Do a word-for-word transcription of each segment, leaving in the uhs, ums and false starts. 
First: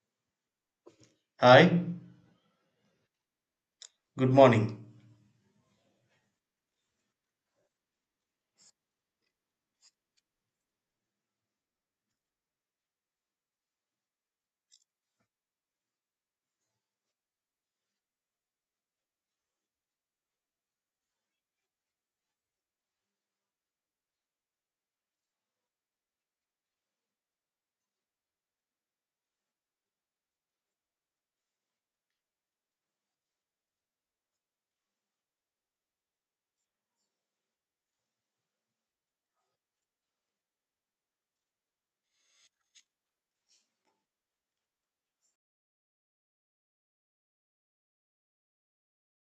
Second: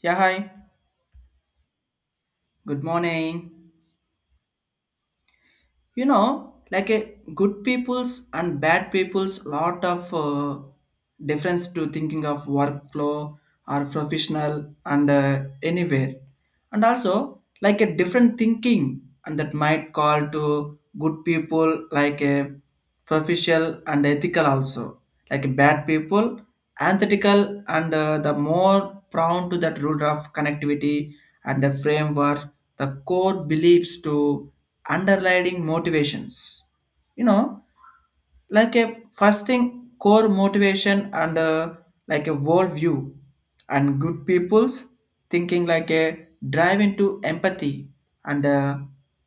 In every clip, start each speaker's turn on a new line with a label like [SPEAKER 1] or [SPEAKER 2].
[SPEAKER 1] Yeah, hi.
[SPEAKER 2] Hi,
[SPEAKER 1] Good morning.
[SPEAKER 2] good morning.
[SPEAKER 1] You know, like a good people's and bad people's lot of uh, difference to thinking of workflow or professional and uh, anywhere. And also like a different thinking and that might call to good people like a superficial and ethical also, like bad people antithetical and uh, the more prone to that root of connectivity and the framework, the core beliefs to underlying motivations, you know, like a first thing core motivation and uh, like a worldview. And good people's thinking like a drive into empathy and uh,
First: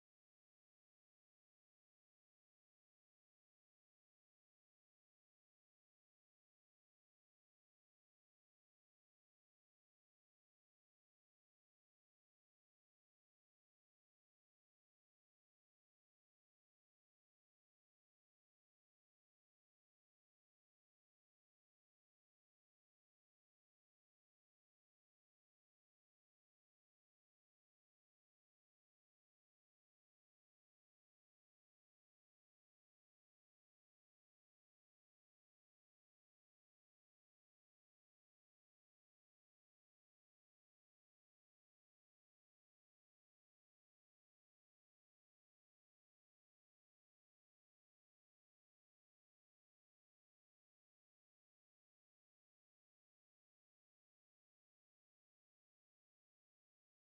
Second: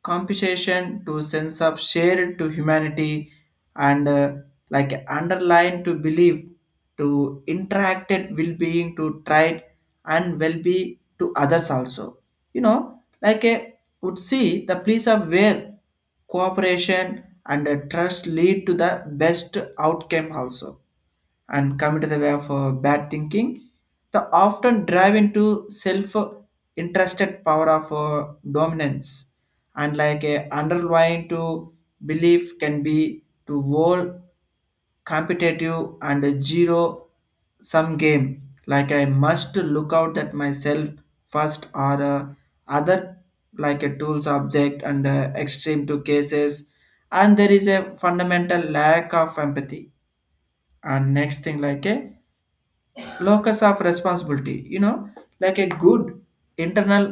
[SPEAKER 1] compensation to sense of shared to humanity and uh, like underline to believe to interacted well-being to try and well-be to others also, you know, like a would see the place of where cooperation and uh, trust lead to the best outcome also. And come to the way of uh, bad thinking, the often drive into self interested power of uh, dominance and like a underlying to belief can be to whole competitive and a zero sum game, like I must look out at myself first or uh, other, like a tools object and uh, extreme to cases, and there is a fundamental lack of empathy. And next thing like a locus of responsibility, you know, like a good internal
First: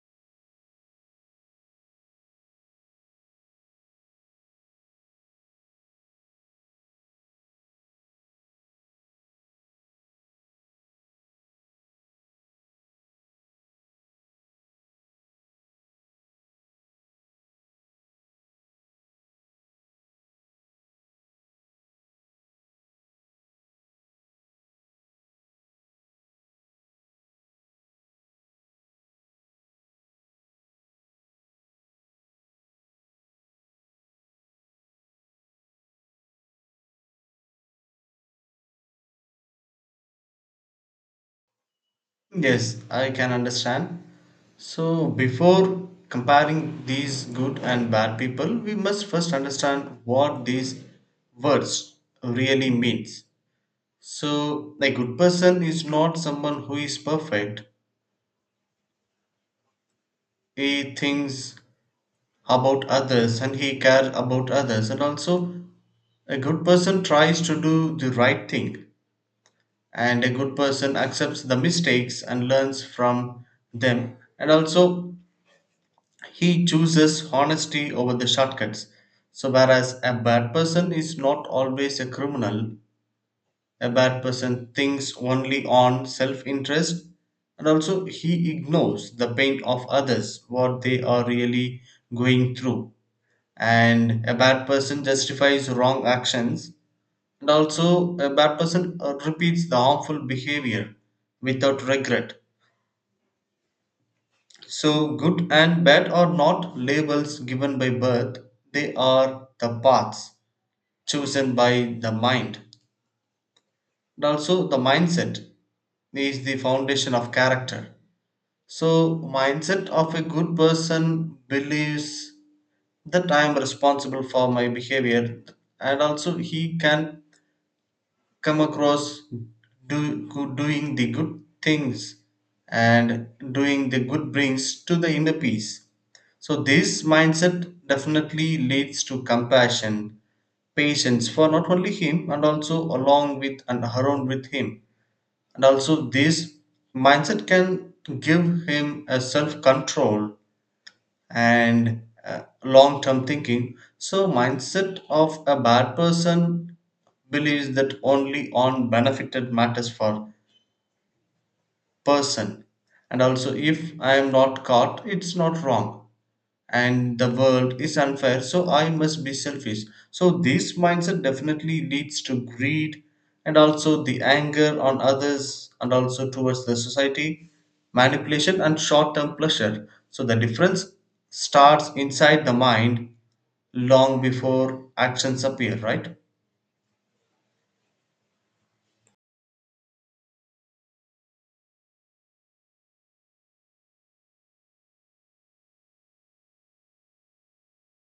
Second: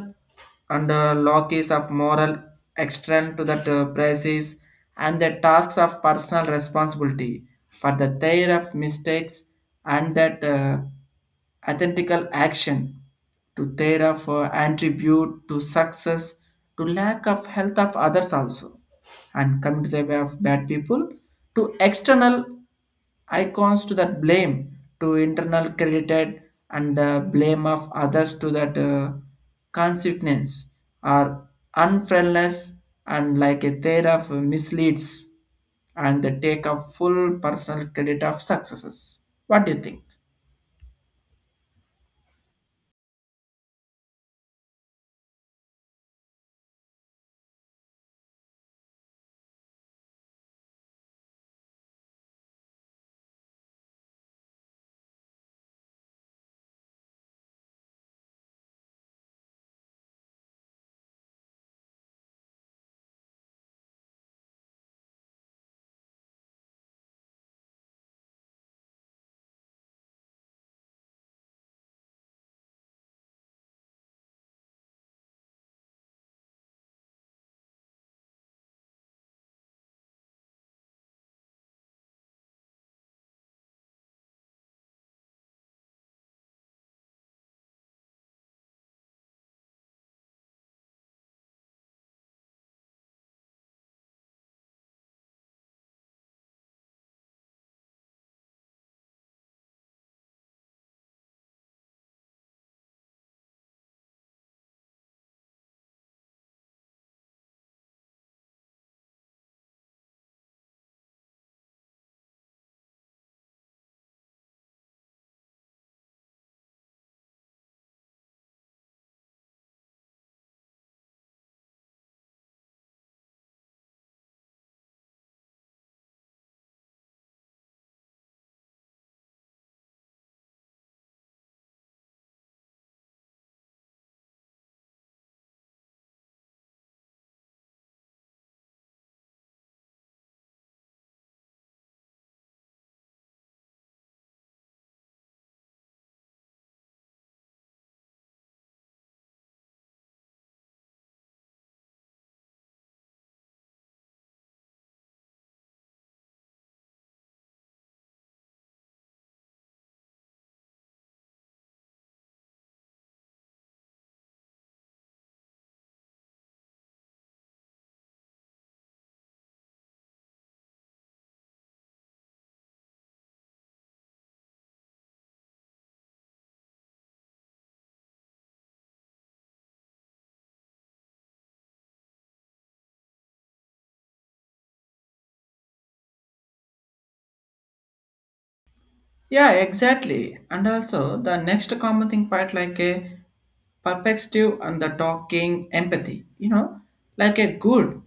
[SPEAKER 1] and uh, locus of moral extend to that uh, prices and the tasks of personal responsibility for the their of mistakes and that uh, authentical action to their of uh, attribute to success to lack of health of others also. And coming to the way of bad people, to external icons to that blame to internal credited and uh, blame of others to that uh, consequence are unfriendless and like a theory of misleads, and they take a full personal credit of successes. What do you think?
[SPEAKER 2] Yes, I can understand. So, before comparing these good and bad people, we must first understand what these words really means. So, a good person is not someone who is perfect. He thinks about others and he cares about others, and also a good person tries to do the right thing and a good person accepts the mistakes and learns from them and also he chooses honesty over the shortcuts. So whereas a bad person is not always a criminal, a bad person thinks only on self interest and also he ignores the pain of others what they are really going through, and a bad person justifies wrong actions and also a bad person uh, repeats the harmful behavior without regret. So good and bad are not labels given by birth, they are the paths chosen by the mind, and also the mindset is the foundation of character. So mindset of a good person believes that I am responsible for my behavior, and also he can come across do, go- doing the good things, and doing the good brings to the inner peace. So, this mindset definitely leads to compassion, patience for not only him and also along with and around with him. And also, this mindset can give him a self control and uh, long term thinking. So mindset of a bad person believes that only on benefited matters for person, and also if I am not caught it's not wrong, and the world is unfair, so I must be selfish. So, this mindset definitely leads to greed and also the anger on others and also towards the society, manipulation, and short term pleasure. So, the difference starts inside the mind long before actions appear, right?
[SPEAKER 1] Yeah, exactly. And also the next common thing part like a perspective and the talking empathy, you know, like a good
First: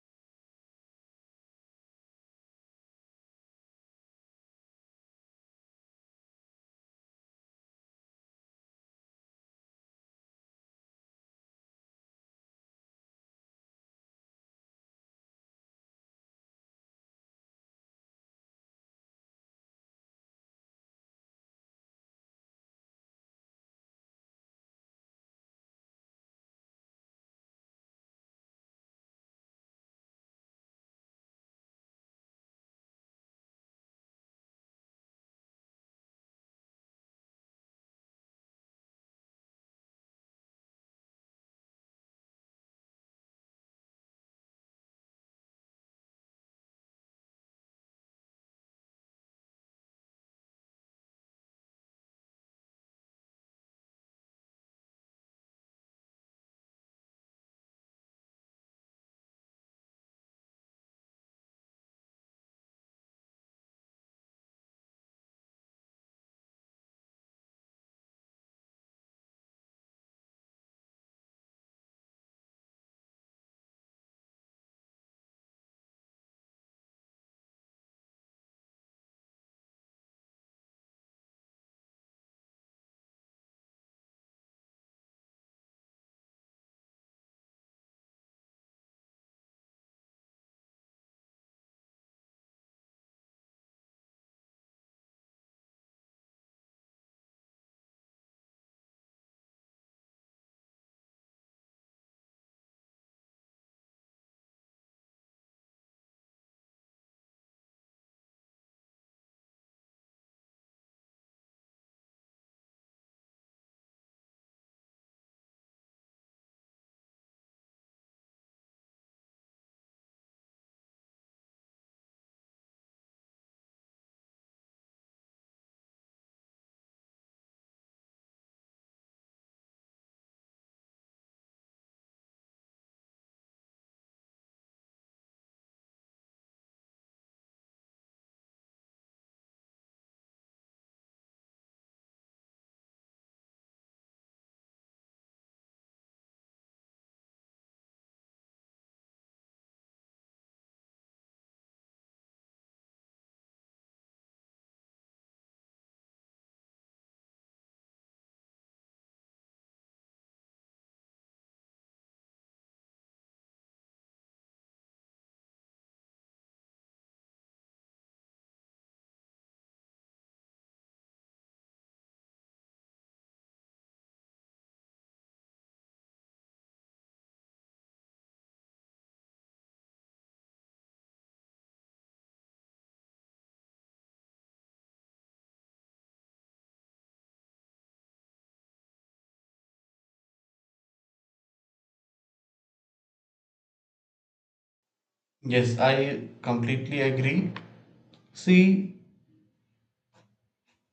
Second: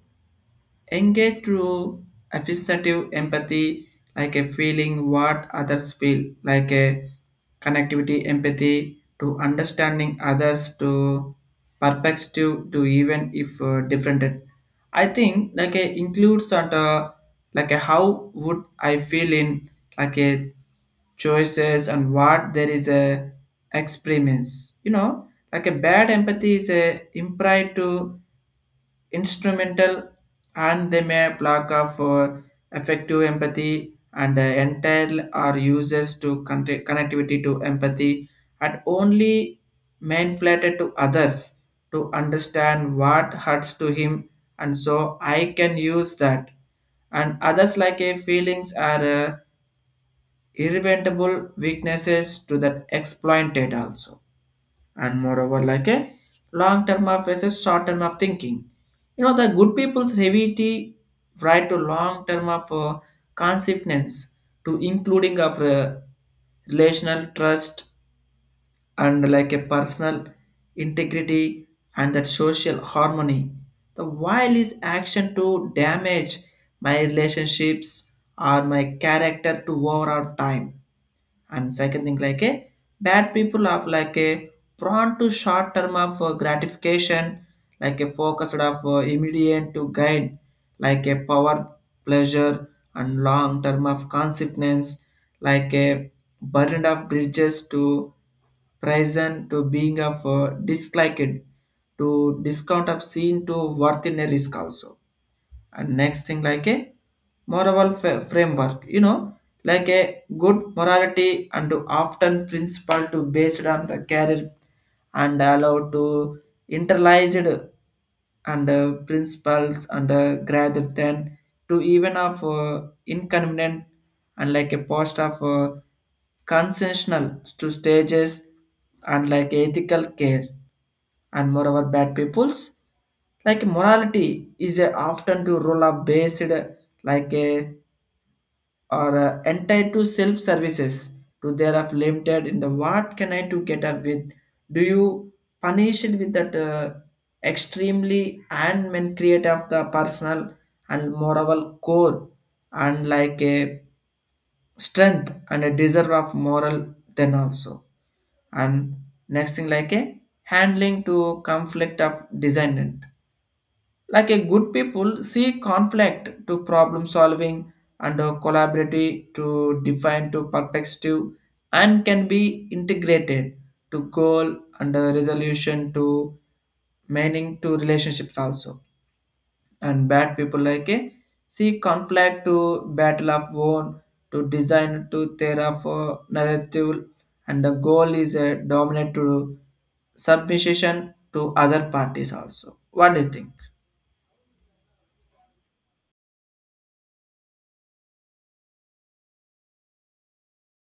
[SPEAKER 1] engage through affective empathy, like a feeling what others feel, like a connectivity empathy to understanding others to perspective to even if uh, different. I think like a includes on the like a how would I feel in like a choices and what there is a experience, you know, like a bad empathy is a implied to instrumental and they may have lack of uh, effective empathy and uh, entire are users to connect- connectivity to empathy and only manipulated to others to understand what hurts to him and so I can use that and others like a feelings are uh, irreventable weaknesses to that exploited also. And moreover like a long term of versus short term of thinking, you know, the good people's heavy right to long term of uh, consequence to including of uh, relational trust and like a personal integrity and that social harmony, the while is action to damage my relationships or my character to overall time. And second thing, like a bad people are like a prone to short term of uh, gratification, like a focused of uh, immediate to gain, like a power, pleasure, and long term of consequence, like a burden of bridges to present to being of uh, disliked to discount of seen to worth in a risk also. And next thing like a moral f- framework, you know, like a good morality and to often principle to based on the career and allowed to internalized and uh, principles and uh, rather than to even of uh, inconvenient and like a post of uh, consensual to stages and like ethical care. And moreover bad peoples like morality is a often to roll up based uh, like a or a entire to self services to thereof limited in the what can I to get up with, do you punish it with that uh, extremely and men create of the personal and moral core and like a strength and a deserve of moral then also. And next thing like a handling to conflict of designant, like a good people see conflict to problem solving and a collaborative to define to perspective and can be integrated to goal and a resolution to meaning to relationships also. And bad people like a see conflict to battle of one to design to thereof narrative and the goal is a dominant to submission to other parties also. What do you think?
[SPEAKER 2] Yes, I completely agree. See,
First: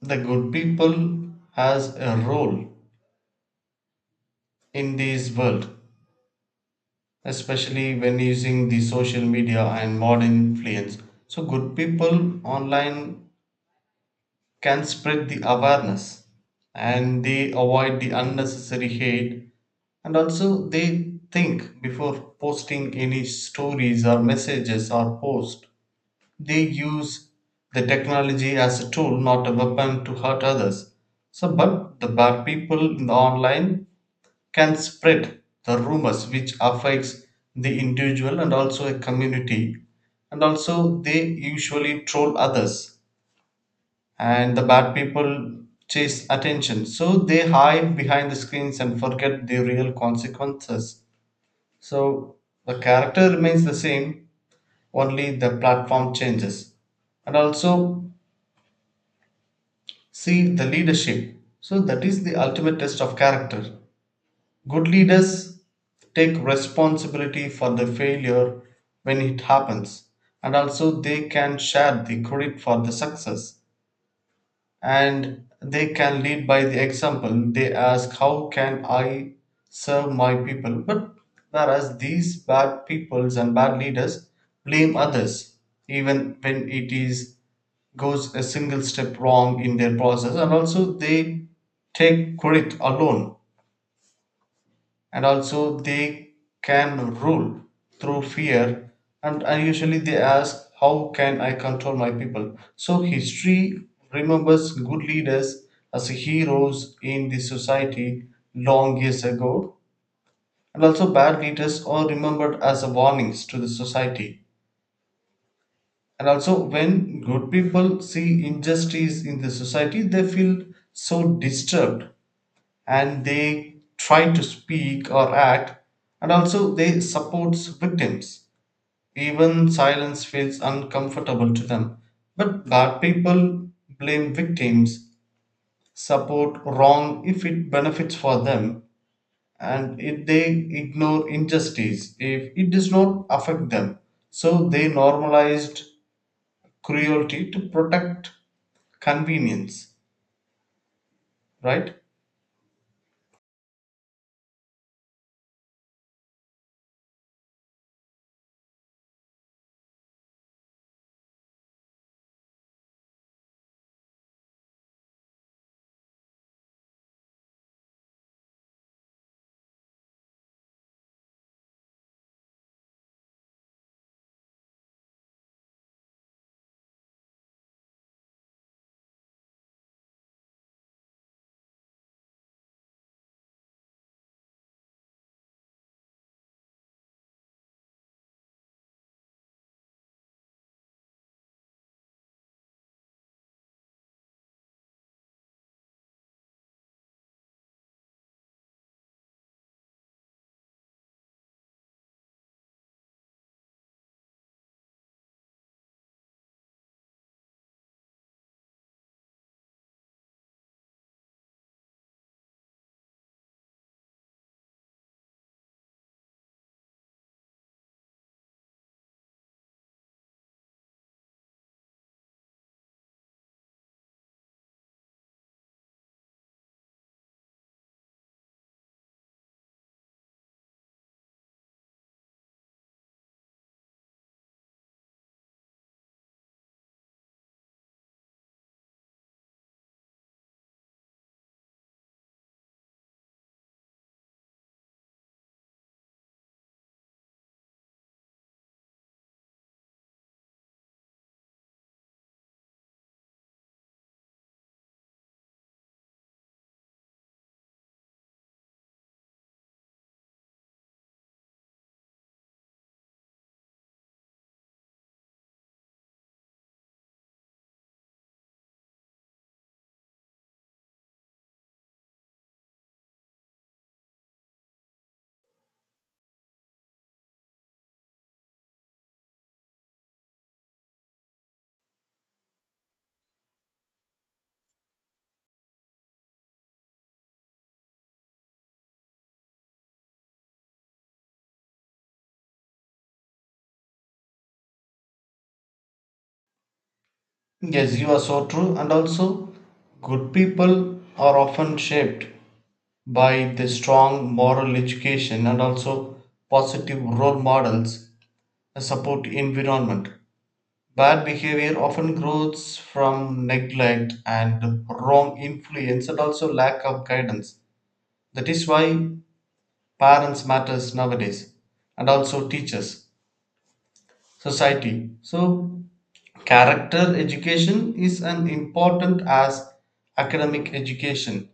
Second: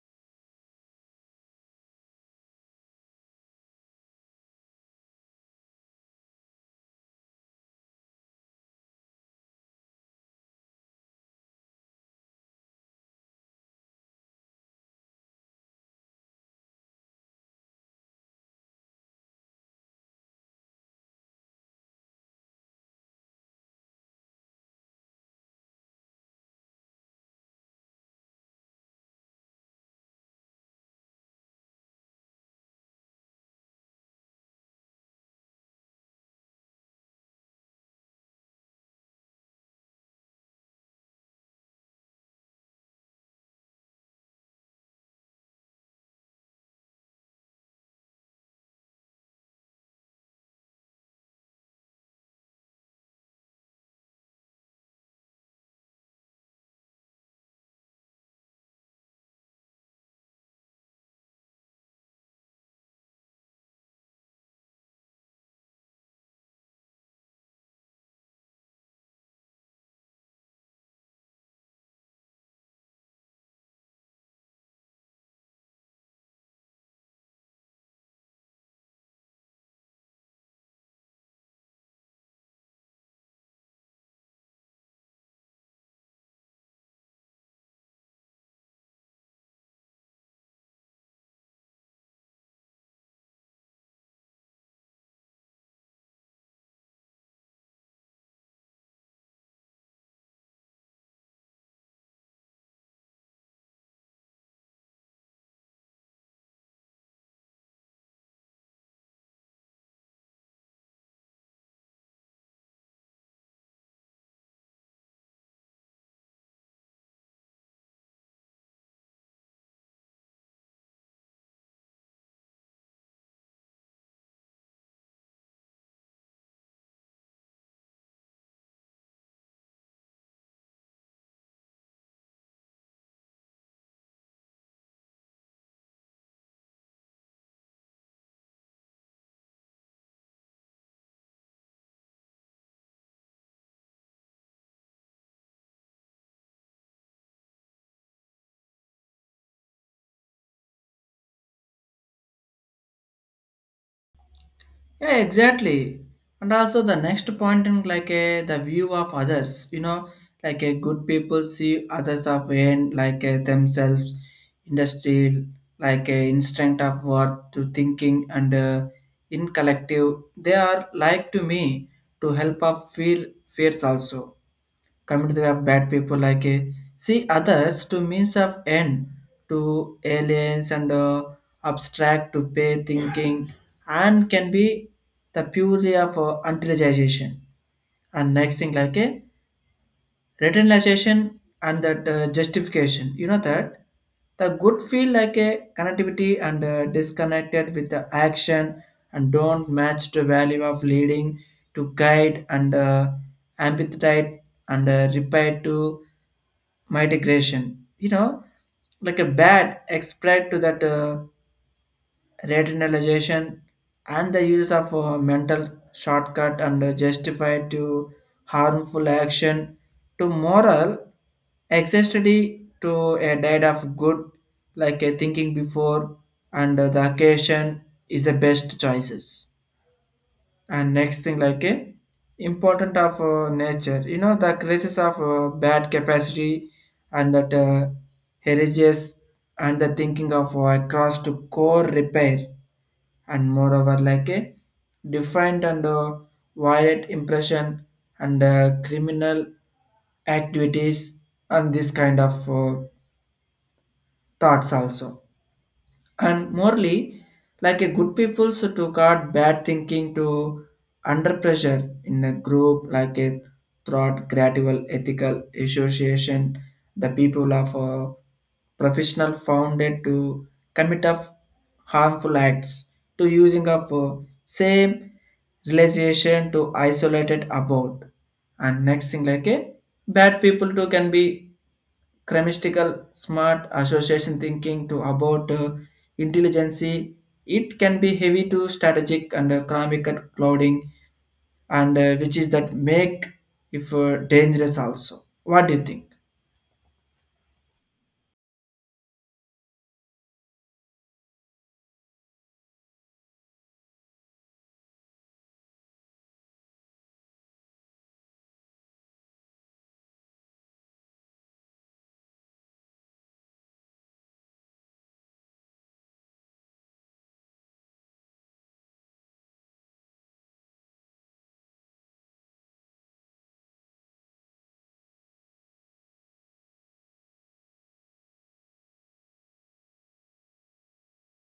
[SPEAKER 2] the good people has a role in this world especially when using the social media and modern influence. So, good people online can spread the awareness and they avoid the unnecessary hate and also they think before posting any stories or messages or post. They use the technology as a tool, not a weapon to hurt others. So, but the bad people in the online can spread the rumors which affects the individual and also a community, and also they usually troll others, and the bad people chase attention so they hide behind the screens and forget the real consequences. So the character remains the same, only the platform changes. And also, see the leadership, so that is the ultimate test of character. Good leaders take responsibility for the failure when it happens, and also they can share the credit for the success and they can lead by the example. They ask, how can I serve my people? But whereas these bad peoples and bad leaders blame others even when it is goes a single step wrong in their process, and also they take credit alone, and also they can rule through fear, and usually they ask how can I control my people. So history remembers good leaders as heroes in the society long years ago, and also bad leaders are remembered as warnings to the society. And also when good people see injustice in the society they feel so disturbed, and they try to speak or act, and also they supports victims, even silence feels uncomfortable to them. But bad people blame victims, support wrong if it benefits for them, and if they ignore injustice if it does not affect them, so they normalized cruelty to protect convenience, right?
[SPEAKER 1] Yeah, exactly. And also the next point in like a the view of others, you know, like a good people see others of and like a themselves industry like a instinct of worth to thinking and uh, in collective they are like to me to help of feel fears also, community of bad people like uh, see others to means of end to aliens and uh, abstract to pay thinking and can be the purely of uh, utilization. And next thing like a rationalization and that uh, justification. You know that the good feel like a connectivity and uh, disconnected with the action and don't match the value of leading to guide and uh, amplify and uh, repair to migration. You know, like a bad expressed to that. Uh, retinalization and the use of uh, mental shortcut and uh, justified to harmful action to moral accessibility to a diet of good, like a thinking before and uh, the occasion is the best choices. And next thing like a important of uh, nature, you know, the crisis of uh, bad capacity and that uh, heresies and the thinking of uh, across to core repair. And moreover like a defined and uh, violent impression and uh, criminal activities and this kind of uh, thoughts also. And morally like a good people so to guard bad thinking to under pressure in a group, like a throughout gradual ethical association the people of a professional founded to commit of harmful acts to using of uh, same realization to isolated about. And next thing like a bad people too can be chemistical smart association thinking to about uh, intelligence, it can be heavy to strategic and uh, economic at clouding and uh, which is that make if uh, dangerous also. What do you think?
[SPEAKER 2] Yes, you are so true. And also, good people are often shaped by the strong moral education and also positive role models, a support environment. Bad behavior often grows from neglect and wrong influence and also lack of guidance. That is why parents matters nowadays, and also teachers. Society. So, character education is an important as academic education.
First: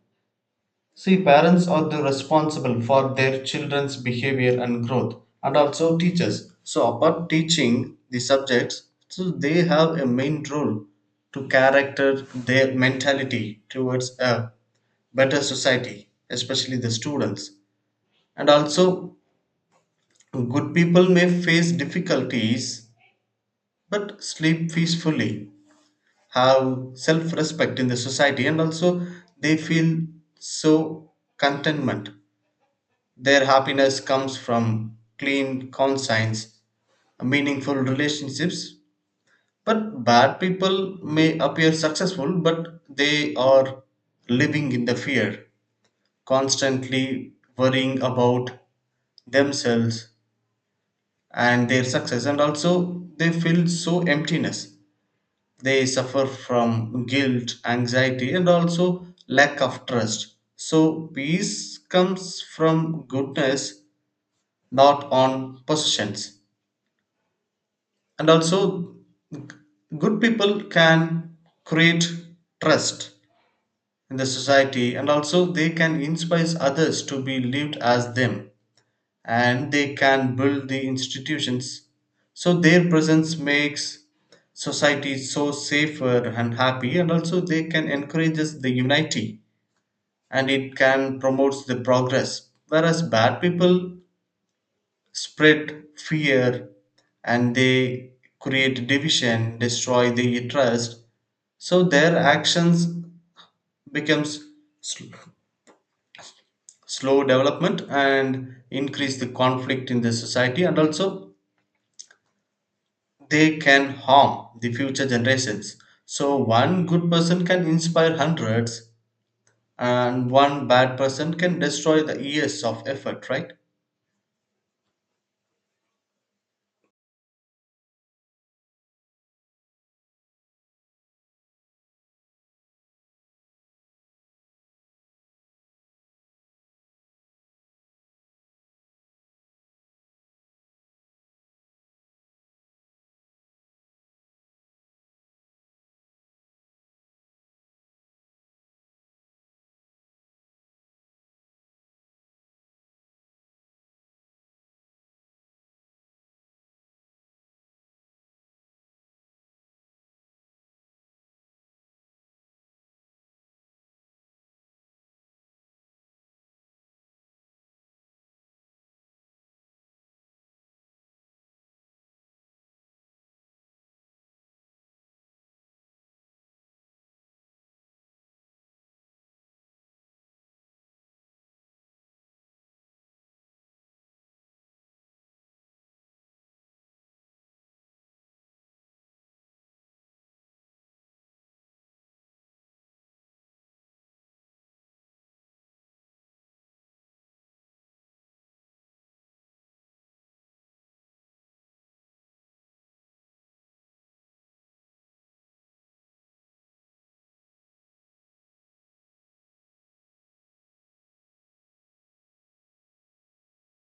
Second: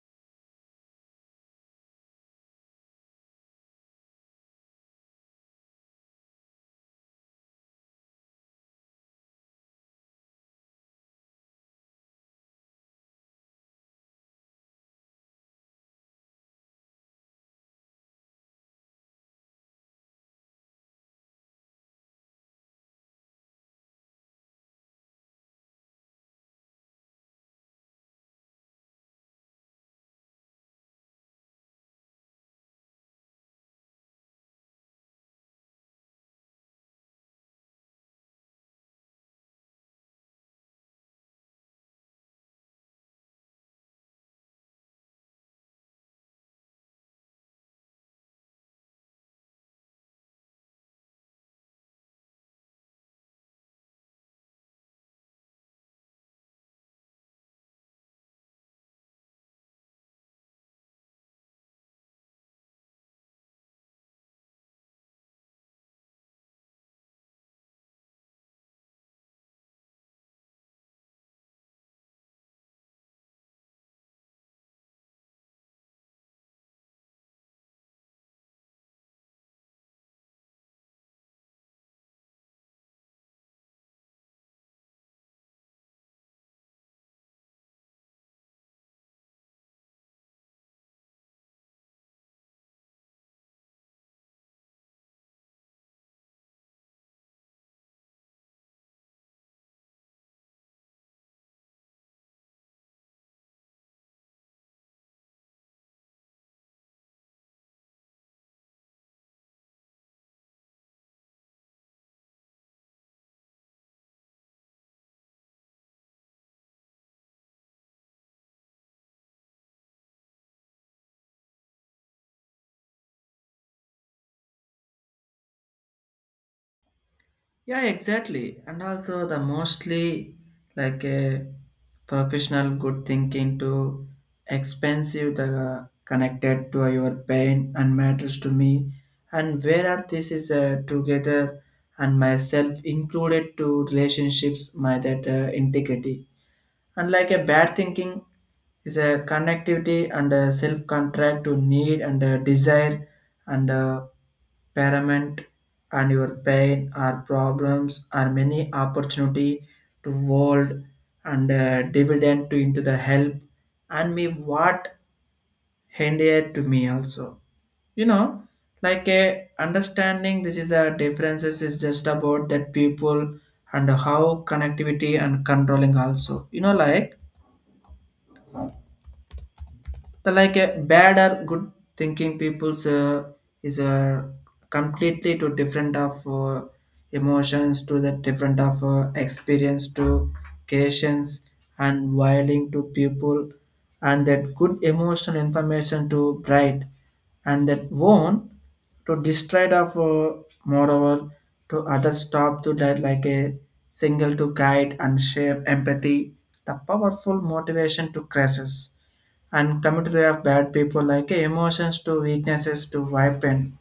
[SPEAKER 2] See, parents are the responsible for their children's behavior and growth, and also teachers. So, apart teaching the subjects, so they have a main role to character their mentality towards a better society, especially the students. And also, good people may face difficulties but sleep peacefully, have self-respect in the society, and also they feel so contentment. Their happiness comes from clean conscience, meaningful relationships. But bad people may appear successful, but they are living in the fear, constantly worrying about themselves and their success, and also they feel so emptiness. They suffer from guilt, anxiety, and also lack of trust. So, peace comes from goodness, not on possessions. And also, good people can create trust in the society, and also they can inspire others to be lived as them, and they can build the institutions. So their presence makes society so safer and happy, and also they can encourage us the unity, and it can promotes the progress. Whereas bad people spread fear, and they create division, destroy the trust. So their actions becomes sl- slow development and increase the conflict in the society, and also they can harm the future generations. So, one good person can inspire hundreds, and one bad person can destroy the years of effort, right?
[SPEAKER 1] Yeah, exactly. And also the mostly like a professional good thinking to expensive the uh, connected to your pain and matters to me and where are this is uh, together and myself included to relationships my that uh, integrity. Unlike a bad thinking, is a connectivity and a self-contract to need and a desire and a paramount and your pain or problems are many opportunity to world and uh, dividend to into the help and me what hindered to me also, you know, like a understanding this is the differences is just about that people and how connectivity and controlling also, you know, like the like a bad or good thinking people's uh, is uh, completely to different of uh, emotions to the different of uh, experience to creations and wiling to people and that good emotional information to bright and that won't to destroy the uh, moreover to others stop to that like a single to guide and share empathy the powerful motivation to crisis and commit to have bad people like emotions to weaknesses to weapon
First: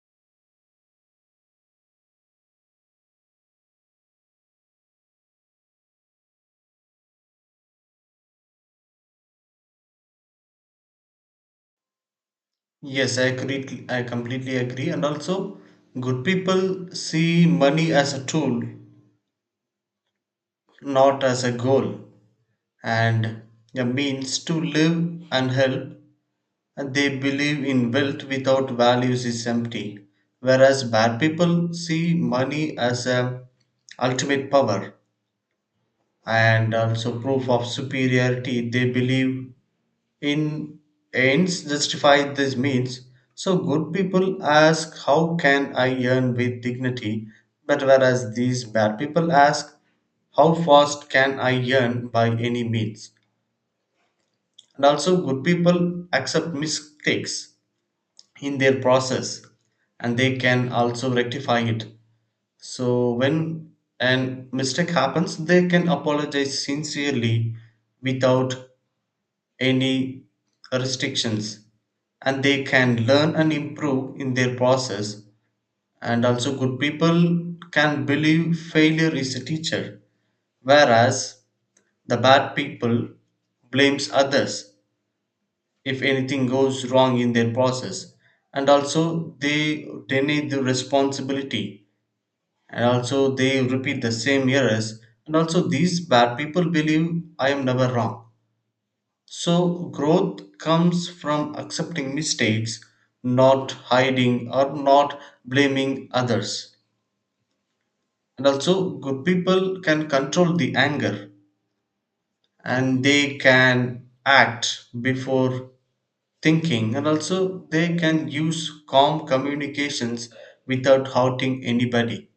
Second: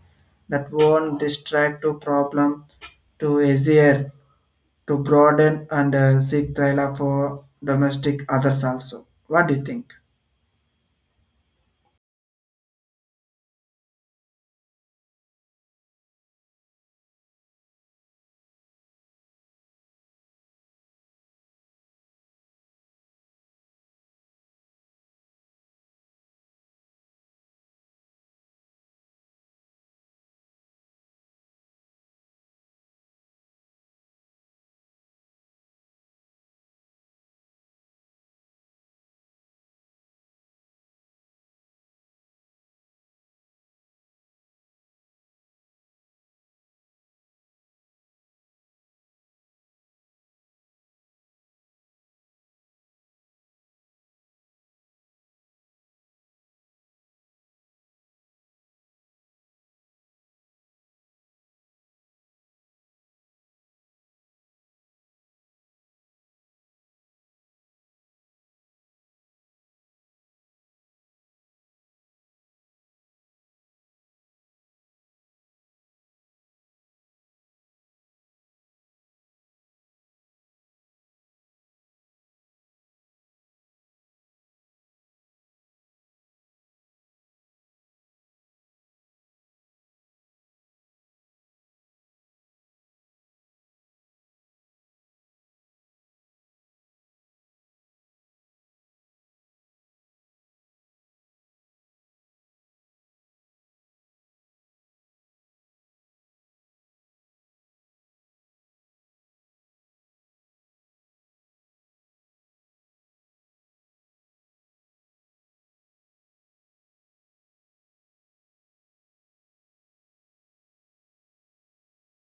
[SPEAKER 1] that won't distract to problem to easier to broaden and uh, seek trial for domestic others also. What do you think?
[SPEAKER 2] Yes, I, agree, I completely agree. And also, good people see money as a tool, not as a goal, and a means to live and help. And they believe in wealth without values is empty. Whereas bad people see money as a ultimate power and also proof of superiority. They believe in ends justify these means. So good people ask how can I earn with dignity, but whereas these bad people ask how fast can I earn by any means. And also good people accept mistakes in their process and they can also rectify it. So when an mistake happens they can apologize sincerely without any restrictions, and they can learn and improve in their process, and also good people can believe failure is a teacher. Whereas the bad people blames others if anything goes wrong in their process, and also they deny the responsibility, and also they repeat the same errors, and also these bad people believe I am never wrong. So, growth comes from accepting mistakes, not hiding or not blaming others. And also, good people can control the anger and they can act before thinking, and also, they can use calm communications without hurting anybody.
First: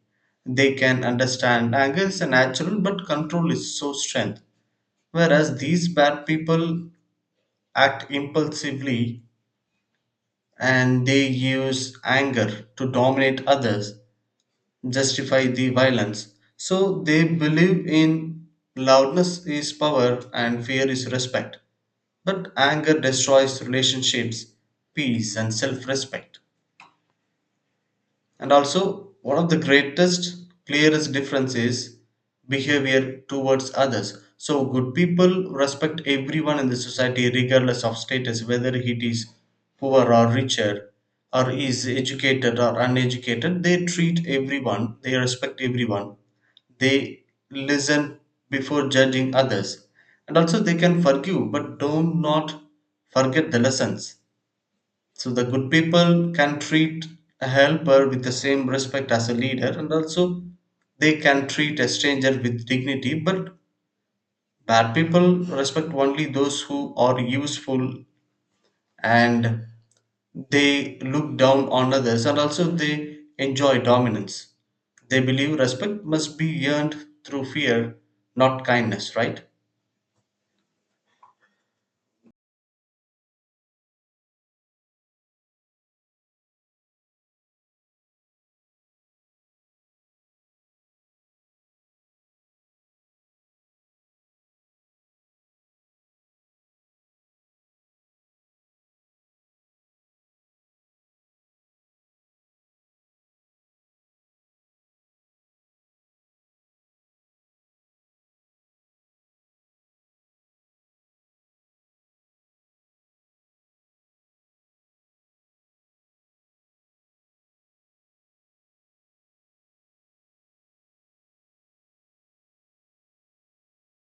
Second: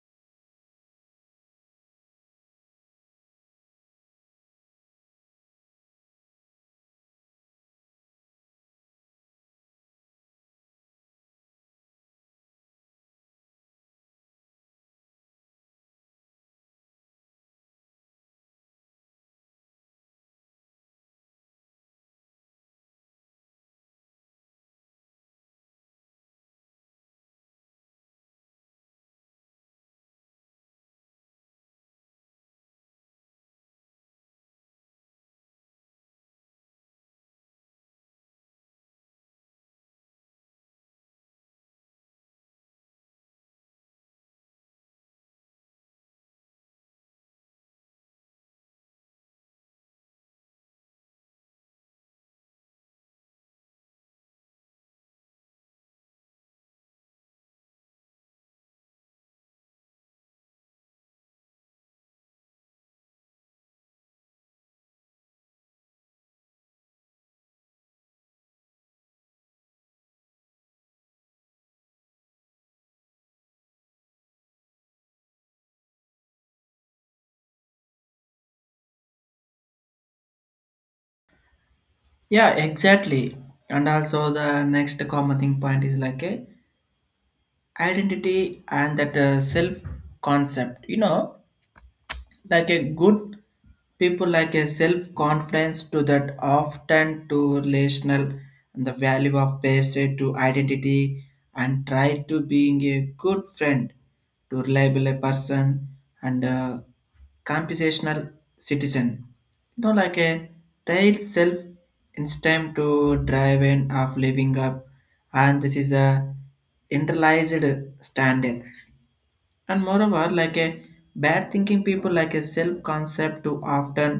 [SPEAKER 2] They can understand anger is a natural, but control is so strength. Whereas these bad people act impulsively and they use anger to dominate others, justify the violence. So they believe in loudness is power and fear is respect. But anger destroys relationships, peace, and self respect. And also, one of the greatest, clearest difference is behavior towards others. So, good people respect everyone in the society regardless of status, whether it is poor or richer, or is educated or uneducated. They treat everyone, they respect everyone, they listen before judging others, and also they can forgive but do not forget the lessons. So the good people can treat a helper with the same respect as a leader, and also they can treat a stranger with dignity. But bad people respect only those who are useful, and they look down on others, and also they enjoy dominance. They believe respect must be earned through fear, not kindness, right?
[SPEAKER 1] Yeah, exactly. And also the next common thing point is like a identity and that uh, self concept. You know, like a good people like a self-confidence to that often to relational and the value of base to identity and try to being a good friend to reliable a person and a compensational citizen. You know, like a their self instinct to drive in of living up and this is a internalized standards. And moreover like a bad thinking people like a self concept to often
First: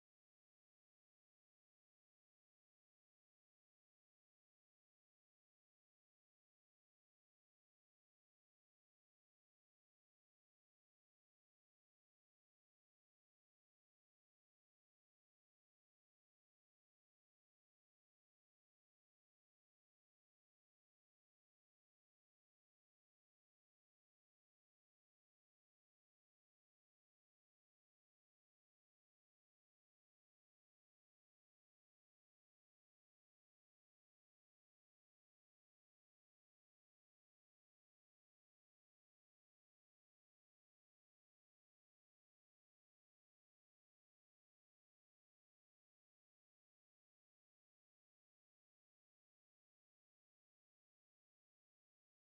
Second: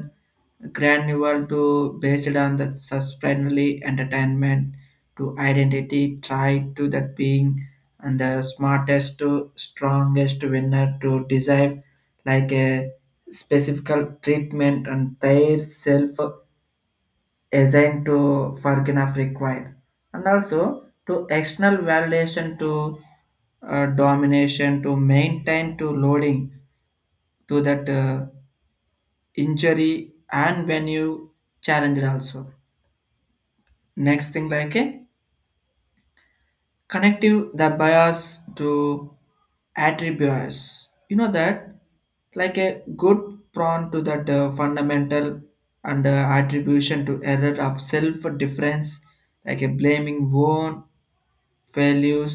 [SPEAKER 1] granular to based on that sustainably entertainment to identity tied to that being and the smartest to strongest winner to desire, like a specific treatment and their self assigned to Furkina required, and also to external validation to uh, domination to maintain to loading to that uh, injury and when you challenge also. Next thing like a connective the bias to attributes. You know that like a good prone to that uh, fundamental and uh, attribution to error of self difference, like a blaming one failures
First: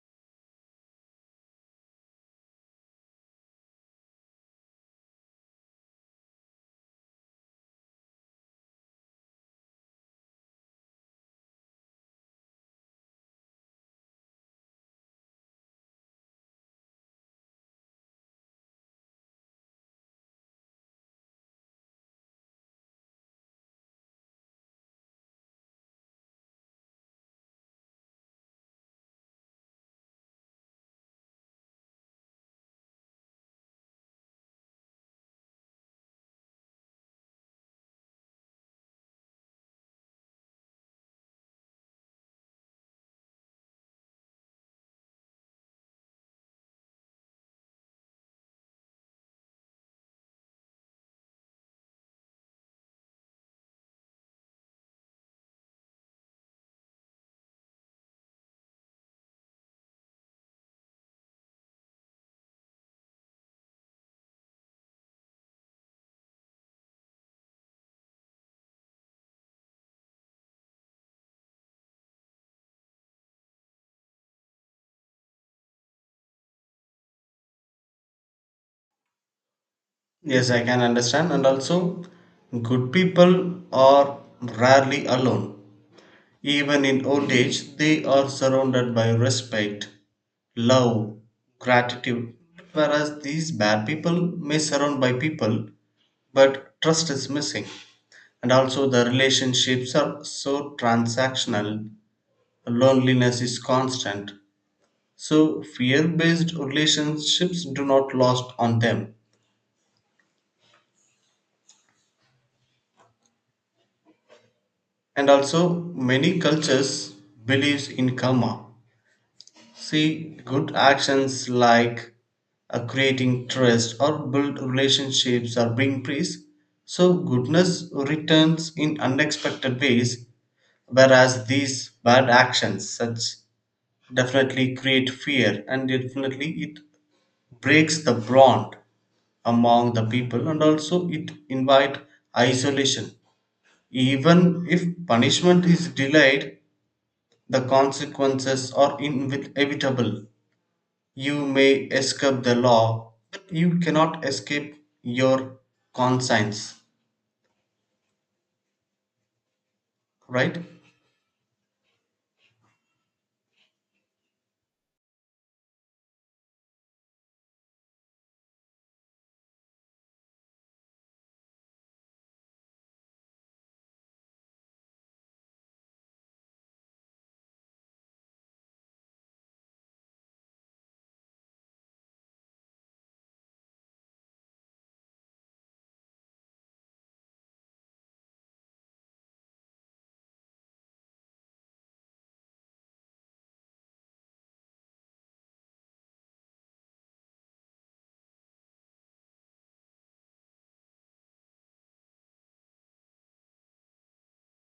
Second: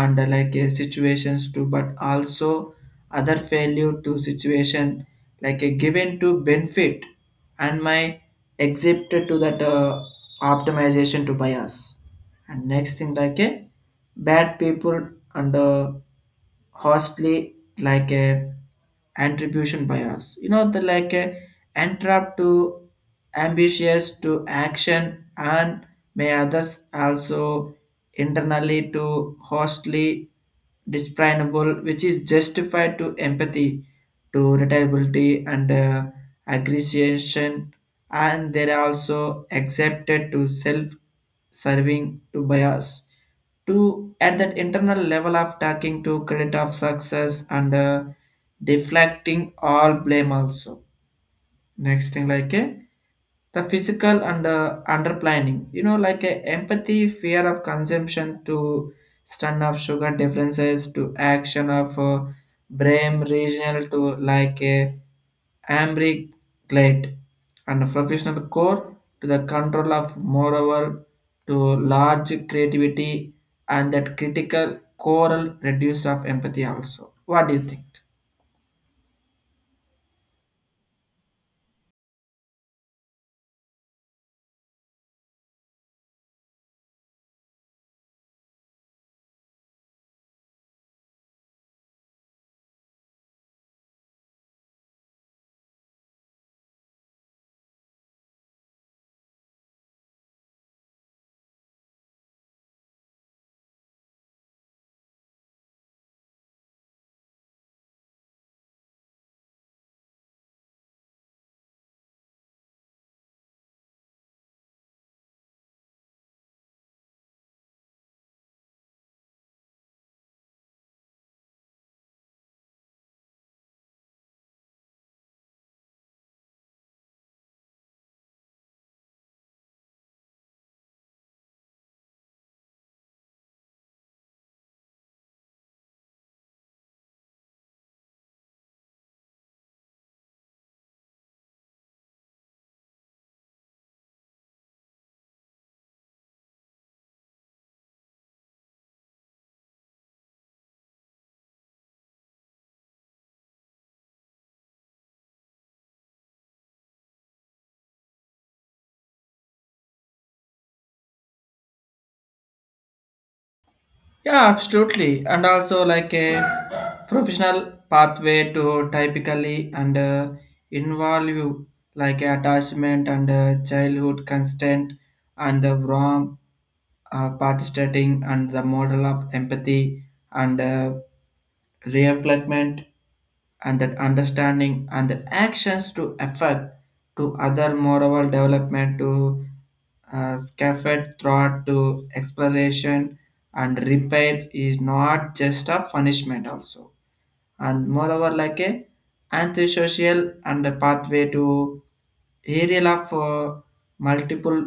[SPEAKER 1] and uh, like a situations too but also other failure to situation, like a given to benefit and my exit to that uh, optimization to bias. And next thing like a bad people and uh, hostly like a attribution bias, you know, the like a entrap to ambitious to action and may others also internally to hostly discernible which is justified to empathy to reliability and uh, aggression and they are also accepted to self serving to bias to at that internal level of taking to credit of success and uh, deflecting all blame also. Next thing like a the physical and uh, underplanning, you know, like a empathy fear of consumption to stand up sugar differences to action of uh, brain regional to like a ambric glide and professional core to the control of moral to large creativity and that critical choral reduce of empathy also. What do you think?
[SPEAKER 2] Yes, I can understand. And also, good people are rarely alone. Even in old age, they are surrounded by respect, love, gratitude. Whereas these bad people may surround by people, but trust is missing. And also the relationships are so transactional. Loneliness is constant. So fear-based relationships do not last on them. And also many cultures believes in karma. See, good actions like uh, creating trust or build relationships or bring peace. So goodness returns in unexpected ways, whereas these bad actions such definitely create fear and definitely it breaks the bond among the people, and also it invite isolation. Even if punishment is delayed, the consequences are inevitable. You may escape the law, but you cannot escape your conscience, right?
[SPEAKER 1] Yeah, absolutely. And also like a professional pathway to typically and uh, involve you like attachment and uh, childhood constant and the warm uh, participating and the model of empathy and uh, reflectment and that understanding and the actions to affect to other moral development to uh, scaffold thought to exploration and repair is not just a punishment also. And moreover like a antisocial and a pathway to aerial of uh, multiple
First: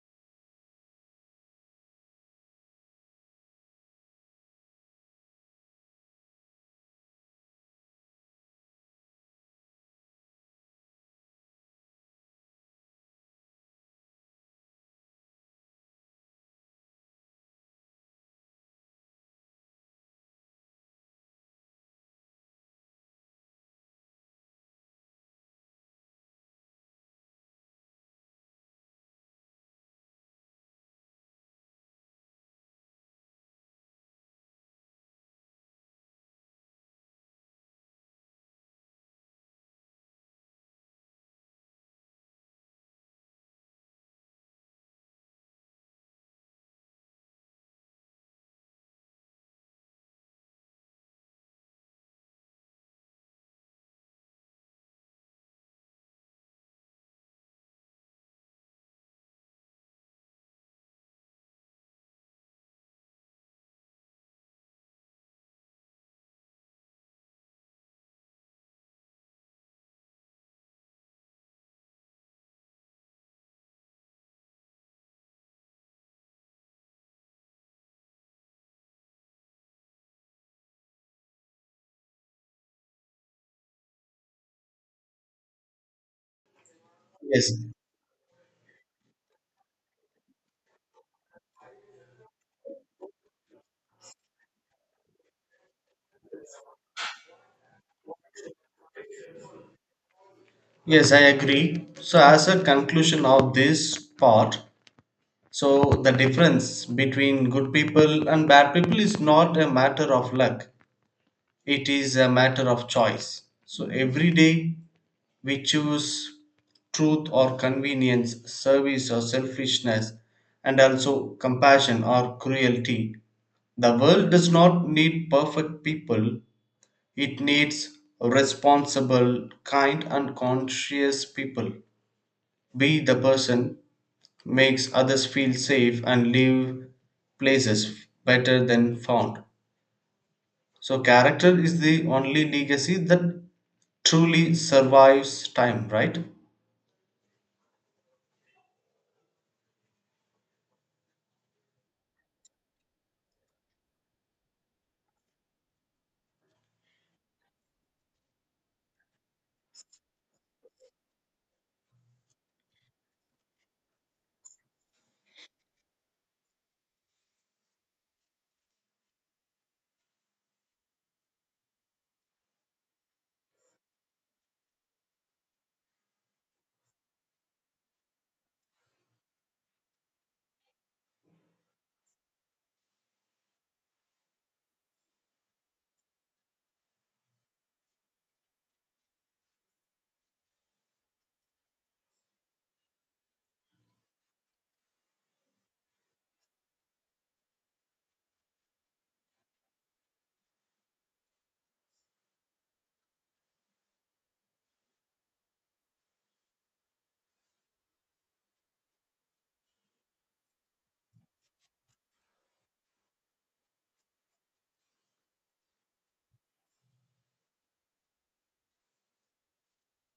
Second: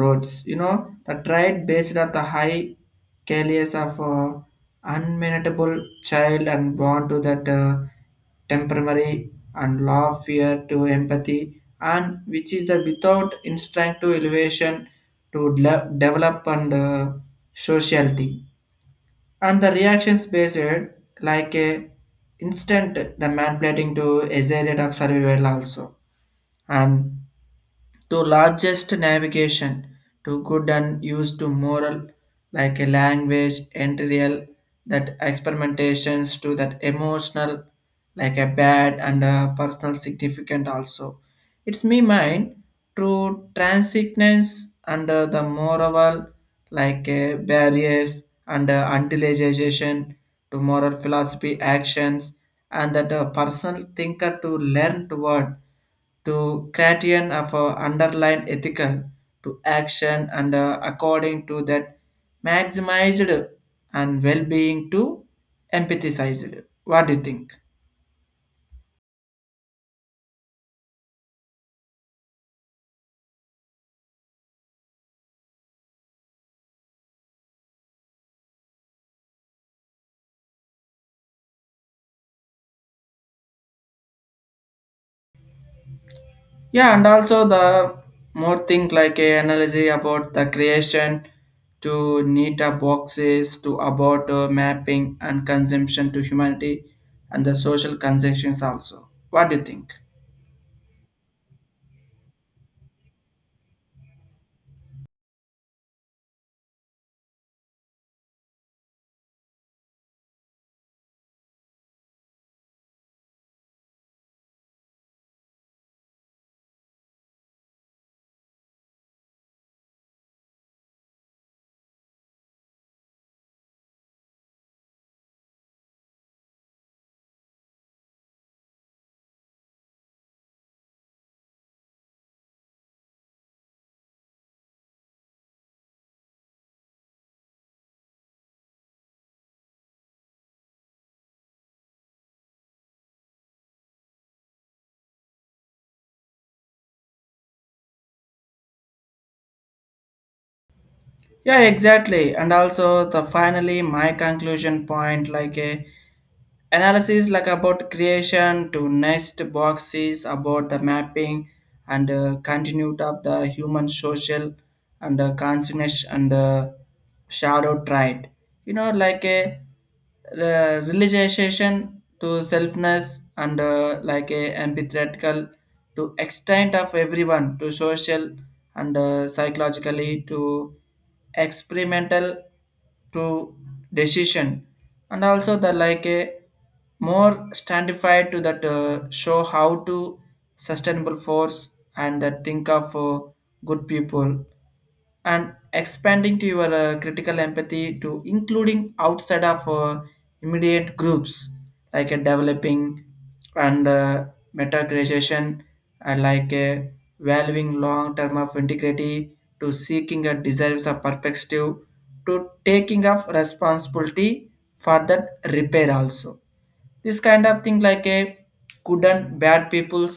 [SPEAKER 1] roads, you know, the trade based on the high calias of uh, unmanageable child and born to that uh, temporary and law of fear to empathy and which is the without instinct to elevation to de- develop and uh, sociality and the reactions based like a instant the manipulating to is area of survival also. And to largest navigation to good and used to moral like a language and that experimentations to that emotional like a bad and a personal significant also, it's me mind to transcendence under the moral like uh, barriers and uh, utilization to moral philosophy actions and that a personal thinker to learn toward to criterion of uh, underlying ethical to action and uh, according to that maximized and well-being to empathized. What do you think? Yeah, and also
[SPEAKER 2] Yes,
[SPEAKER 1] the more thing like a analogy about the creation to neat up boxes to about uh, mapping and consumption to humanity and the social concessions also. What do you think?
[SPEAKER 2] yes, I agree. So, as a conclusion of this part, so the difference between good people and bad people is not a matter of luck, it is a matter of choice. So, every day we choose truth or convenience, service or selfishness, and also compassion or cruelty. The world does not need perfect people, it needs responsible, kind, and conscious people. Be the person makes others feel safe and leave places better than found. So, character is the only legacy that truly survives time, right?
[SPEAKER 1] Yeah, exactly. And also the finally my conclusion point like a analysis like about creation to nest boxes about the mapping and uh, continued of the human social and uh, consciousness and uh, shadow tried, you know, like a uh, realization to selfness and uh, like a empathical to extent of everyone to social and uh, psychologically to experimental to decision. And also the like a more standified to that uh, show how to sustainable force and that think of uh, good people and expanding to your uh, critical empathy to including outside of uh, immediate groups, like a developing and uh, metacognition and like a valuing long term of integrity to seeking a desires of perspective to taking of responsibility for that repair also. This kind of thing like a good and bad people's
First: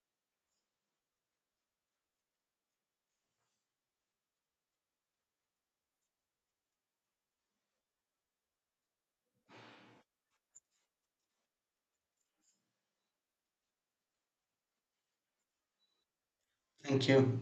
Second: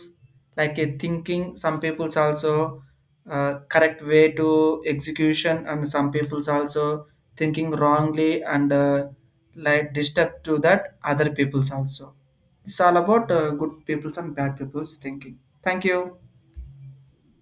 [SPEAKER 1] like a thinking some people's also uh, correct way to execution and some people's also thinking wrongly and uh, like disturb to that other people's also, it's all about uh, good people's and bad people's thinking. Thank you.
[SPEAKER 2] Thank you.